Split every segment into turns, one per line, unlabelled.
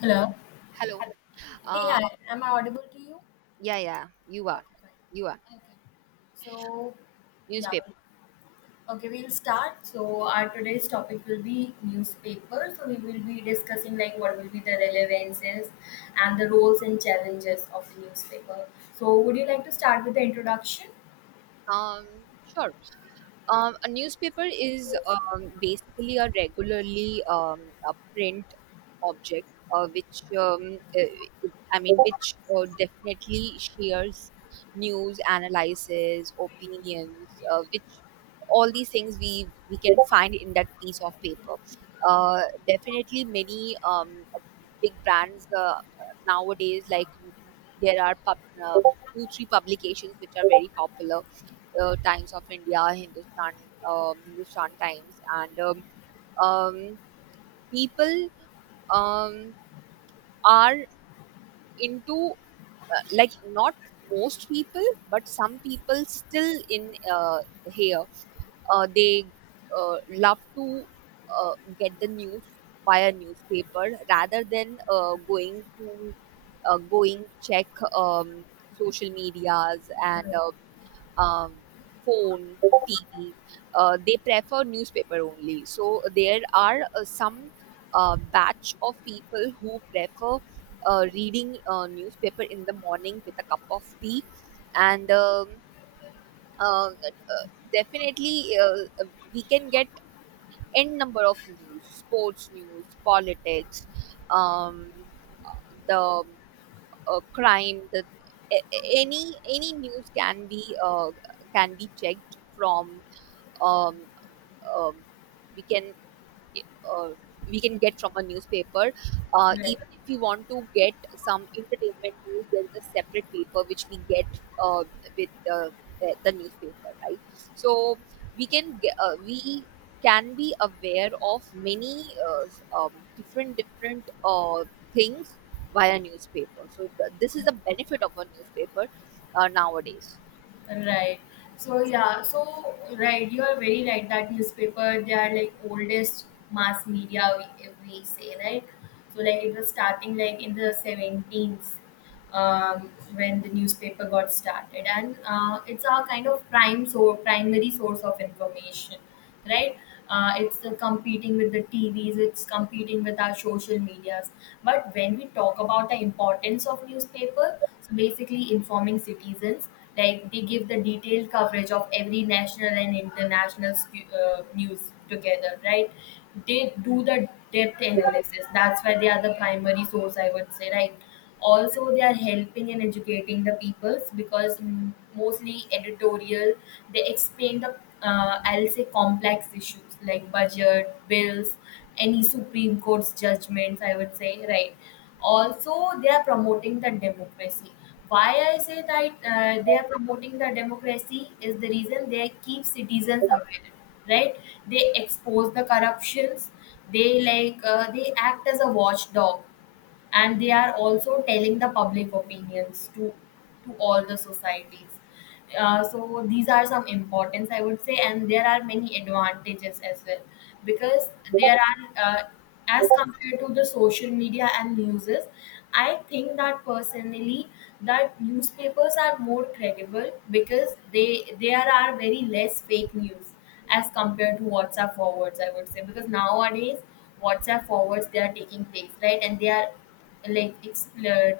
Hello.
Hello.
Hello. Hey,
Uh,
hi. Am I audible to you?
yeah, yeah, you are.
Okay,
You are.
fine. Okay. So, yeah.
Newspaper.
Okay, we'll start. So, our today's topic will be newspaper. So, we will be discussing like what will be the relevances and the roles and challenges of the newspaper. So, would you like to start with the introduction?
Sure. A newspaper is basically a print object, which uh, I mean, which definitely shares news, analysis, opinions, which all these things we can find in that piece of paper. Uh, Definitely, many big brands nowadays, like there are uh, two three publications which are very popular, Times of India, Hindustan Times, and um, people um, are into, like, not most people but some people still in here. They love to uh, get the news via newspaper rather than going check um, social medias, and
Hello.
um, phone, TV. They prefer newspaper only. So there are some batch of people who prefer reading newspaper in the morning with a cup of tea, and uh, uh, definitely we can get n number of news, sports news, politics, um, the crime, a- any news can be, can be checked from, um, um, we can uh, we can get from a newspaper.
Right.
Even if we want to get some entertainment news, there is a separate paper which we get uh, with the newspaper, right? So we can get, we can be aware of many different things via newspaper. So this is
Yeah.
the benefit of a newspaper nowadays.
Right. So yeah, so right, you are very right that newspaper they are like oldest mass media we, if we say, right. So like it was starting like in the seventeens, when the newspaper got started, and it's our kind of prime so primary source of information, right. Uh, it's competing with the TVs, it's competing with our social medias, but when we talk about the importance of newspaper, so basically informing citizens, like they give the detailed coverage of every national and international news together, right. They do the depth analysis, that's why they are the primary source, I would say, right. Also they are helping and educating the peoples because, mostly editorial, they explain the I'll say complex issues like budget bills, any supreme court's judgments, I would say, right. Also they are promoting the democracy. Why I say that they are promoting the democracy is the reason they keep citizens aware, right. They expose the corruptions, they like they act as a watchdog, and they are also telling the public opinions to all the societies. Uh, so these are some importance I would say, and there are many advantages as well because there are as compared to the social media and newses, I think that personally that newspapers are more credible because they there are very less fake news as compared to WhatsApp forwards, I would say, because nowadays WhatsApp forwards they are taking place, right? And they are like explored,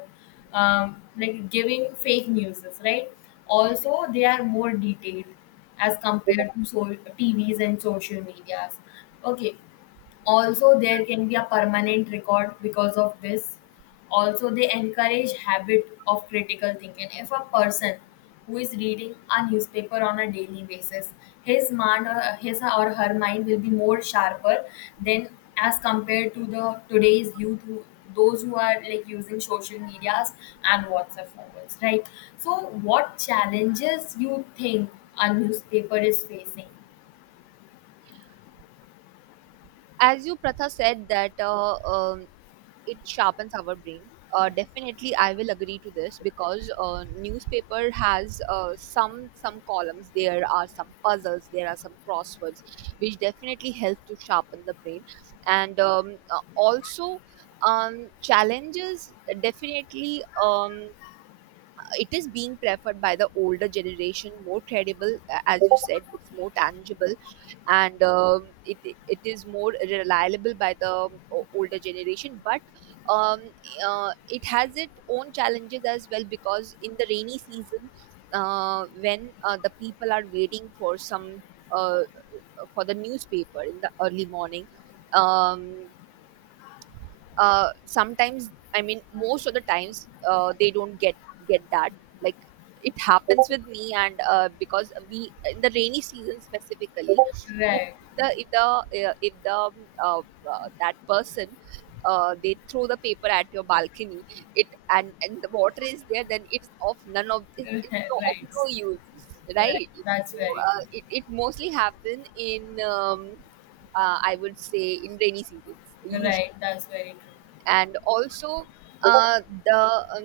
like giving fake news, right?
Hmm.
Also, they are more detailed as compared to TVs and social medias. Okay, also there can be a permanent record because of this. Also they encourage habit of critical thinking. If a person who is reading a newspaper on a daily basis, his mind or his or her mind will be more sharper than, as compared to the today's youth, who, those who are like using social medias and WhatsApp forwards, right? So what challenges you think a newspaper is facing,
As you Pratha said, that it sharpens our brain. Definitely, I will agree to this because newspaper has some columns. There are some puzzles. There are some crosswords, which definitely help to sharpen the brain. And also, challenges, definitely. It is being preferred by the older generation, more credible, as you said, it's more tangible, and it is more reliable by the older generation, but um, it has its own challenges as well, because in the rainy season, when the people are waiting for some uh, for the newspaper in the early morning, um, sometimes, I mean most of the times, they don't get that, like, it happens with me. And because we, in the rainy season specifically, if
right?
the if the if the uh, that person, they throw the paper at your balcony, it, and the water is there, then it's of none of it, it's no, of
Right.
no use,
Right,
right?
that's
So
very true.
it mostly happen in, I would say, in rainy seasons usually.
Right, that's very true.
And also, the um,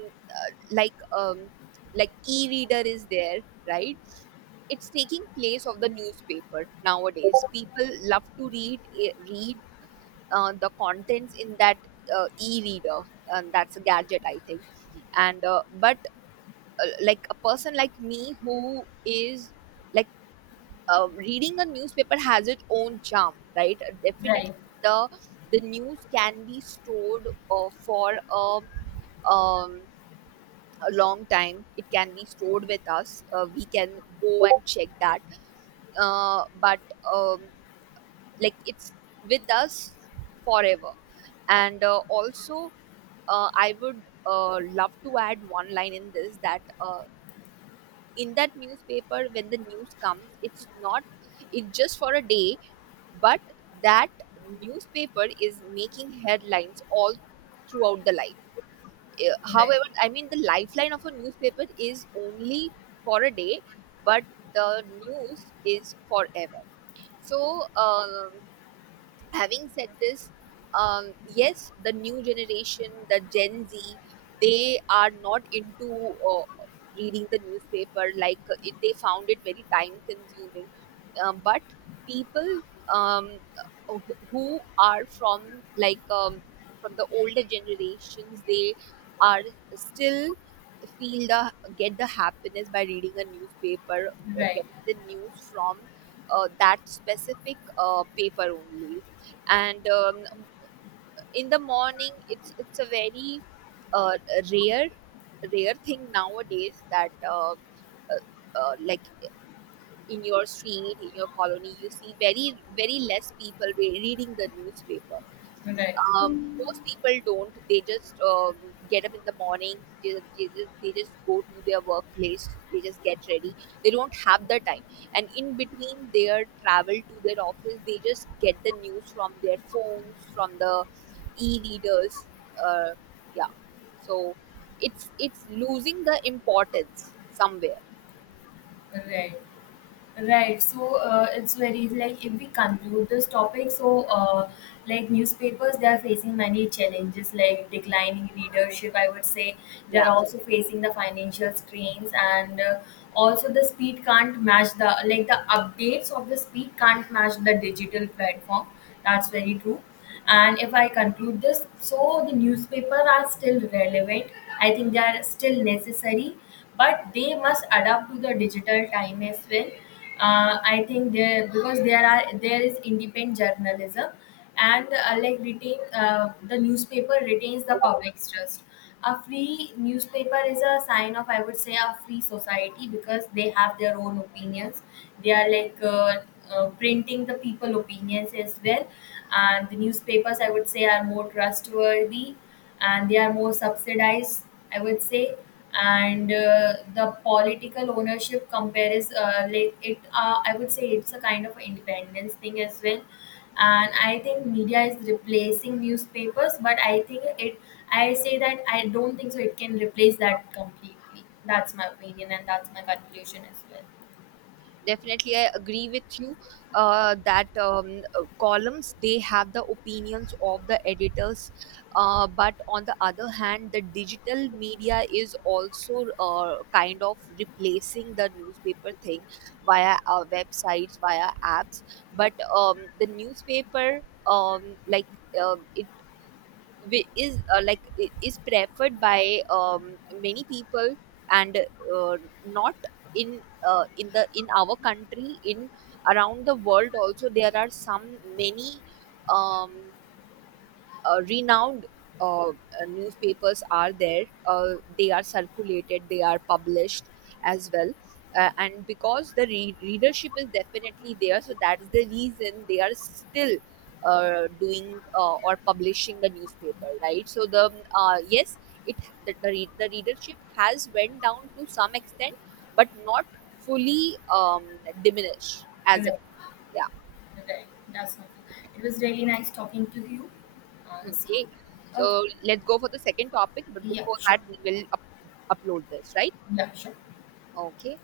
like, e-reader is there, right? It's taking place of the newspaper. Nowadays, people love to read, the contents in that e-reader, and that's a gadget, I think. And but like, a person like me who is, like, reading a newspaper, has its own charm, right? Definitely,
Right,
the the news can be stored for um, a long time. It can be stored with us. We can go and check that. But um, like, it's with us forever. And also, I would love to add one line in this, that in that newspaper, when the news comes, it's not, it's just for a day, but that newspaper is making headlines all throughout the life. Eh,
right,
however I mean the lifeline of a newspaper is only for a day, but the news is forever. So um, having said this, yes, the new generation, the Gen Z, they are not into reading the newspaper. Like, they found it very time consuming. But people, um, uh, who are from, like, from the older generations, they are still feel the get the happiness by reading a newspaper,
right,
get the news from that specific paper only. And in the morning, it's a very uh, rare rare thing nowadays, that like, in your street, in your colony, you see very very less people reading the newspaper.
right,
um, Most people don't. They just get up in the morning. They just go to their workplace. They just get ready. They don't have the time. And in between their travel to their office, they just get the news from their phones, from the e-readers. Uh, yeah. So it's losing the importance somewhere.
right, right. So it's very like, if we conclude this topic, so like newspapers, they are facing many challenges like declining readership, I would say. They
Yeah.
are also facing the financial strains and. Also the speed can't match, the like the updates of the speed can't match the digital platform, that's very true. And if I conclude this, so the newspaper are still relevant. I think they are still necessary, but they must adapt to the digital time as well. I think there because there is independent journalism, and like retain the newspaper retains the public's trust. A free newspaper is a sign of, I would say, a free society because they have their own opinions. They are like printing the people opinions as well. And the newspapers, I would say, are more trustworthy, and they are more subsidized, I would say. And the political ownership compares like it, I would say, it's a kind of independence thing as well. And I think media is replacing newspapers, but I think it, I say that, I don't think so it can replace that completely. That's my opinion and that's my conclusion as well.
Definitely, I agree with you, that columns, they have the opinions of the editors, but on the other hand, the digital media is also kind of replacing the newspaper thing via our websites, via apps. But the newspaper, um, like uh, it is preferred by many people, and uh, not in in the, in our country, in around the world also, there are some, many um, renowned uh, uh, newspapers are there. They are circulated, they are published as well. And because the readership is definitely there, so that is the reason they are still doing or publishing the newspaper, right? So the, yes, it, the readership has went down to some extent, but not fully diminished as of,
Right.
yeah.
Right. That's my it was really nice talking to you. See
Okay.
you. Okay.
So let's go for the second topic, but
Yeah,
before that,
sure.
we will upload this, right?
Yeah, sure.
Okay.